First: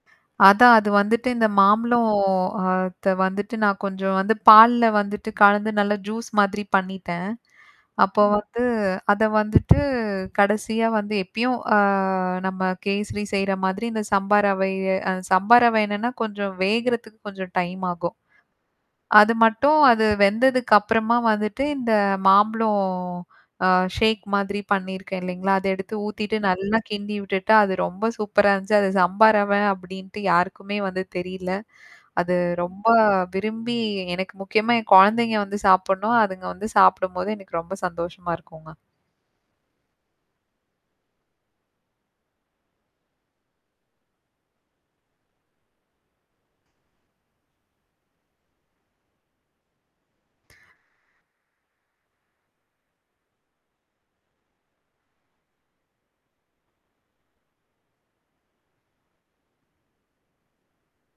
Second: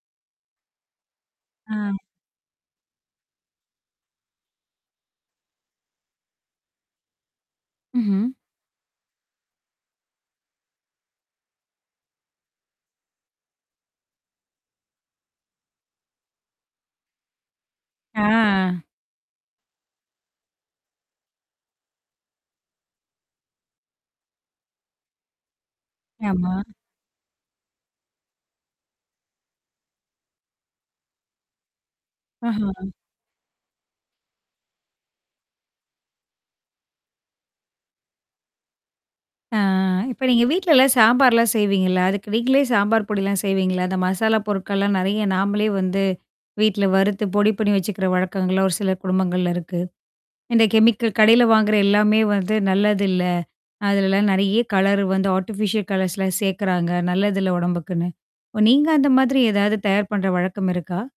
அதான் அது வந்துட்டு இந்த ஆ. மாம்பளம் அத்த வந்துட்டு நான் கொஞ்சம் வந்து பால்ல வந்துட்டு கழந்து நல்ல ஜூஸ் மாதிரி பண்ணிட்டேன். அப்போ ம்ஹம். வந்து அத வந்துட்டு, கடைசியா வந்து எப்பயும் அ நம்ம கேசரி செய்ற மாதிரி இந்த சம்பா ரவை, அ சம்பா ரவே என்னன்னா கொஞ்சம் வேகறதுக்கு கொஞ்சம் டைம் ஆகும். ஆ. அது மட்டும் அது வெந்ததுக்கு அப்புறமா வந்துட்டு இந்த மாம்பளம்- ஆ ஷேக் மாதிரி பண்ணியிருக்கேன், இல்லைங்களா? அத எடுத்து ஊத்திட்டு ஆமா. நல்லா கிண்டி விட்டுட்டா, அது ரொம்ப சூப்பரா இருந்துச்சு. அத சம்பா ரவே அப்படின்ட்டு யாருக்குமே வந்து தெரில. அது ரொம்ப ஆஹா. விரும்பி எனக்கு முக்கியமா என் குழந்தைங்க வந்து சாப்பிடணும். அதுங்க வந்து சாப்பிடும்போது எனக்கு ரொம்ப சந்தோஷமா இருக்குங்க. அ, இப்ப நீங்க வீட்லலாம் சாம்பார்லாம் செய்வீங்கல்ல. அதுக்கு நீங்களே சாம்பார் பொடிலாம் செய்வீங்களா, அந்த மசாலா பொருட்கள்லாம் நிறைய நாமளே வந்து வீட்ல, வறுத்து பொடி பண்ணி வச்சுக்கிற வழக்கங்கள்லாம், ஒரு சில குடும்பங்கள்ல இருக்கு. இந்த கெமிக்கல் கடையில வாங்குற எல்லாமே வந்து நல்லதில்ல. அதுலெல்லாம் நெறைய கலரு வந்து, ஆட்டிபிஷியல் கலர்ஸ்லாம் சேர்க்குறாங்க. நல்லதுல்ல உடம்புக்குன்னு. ஓ! நீங்க அந்த மாதிரி ஏதாவது தயார் பண்ற வழக்கம் இருக்கா?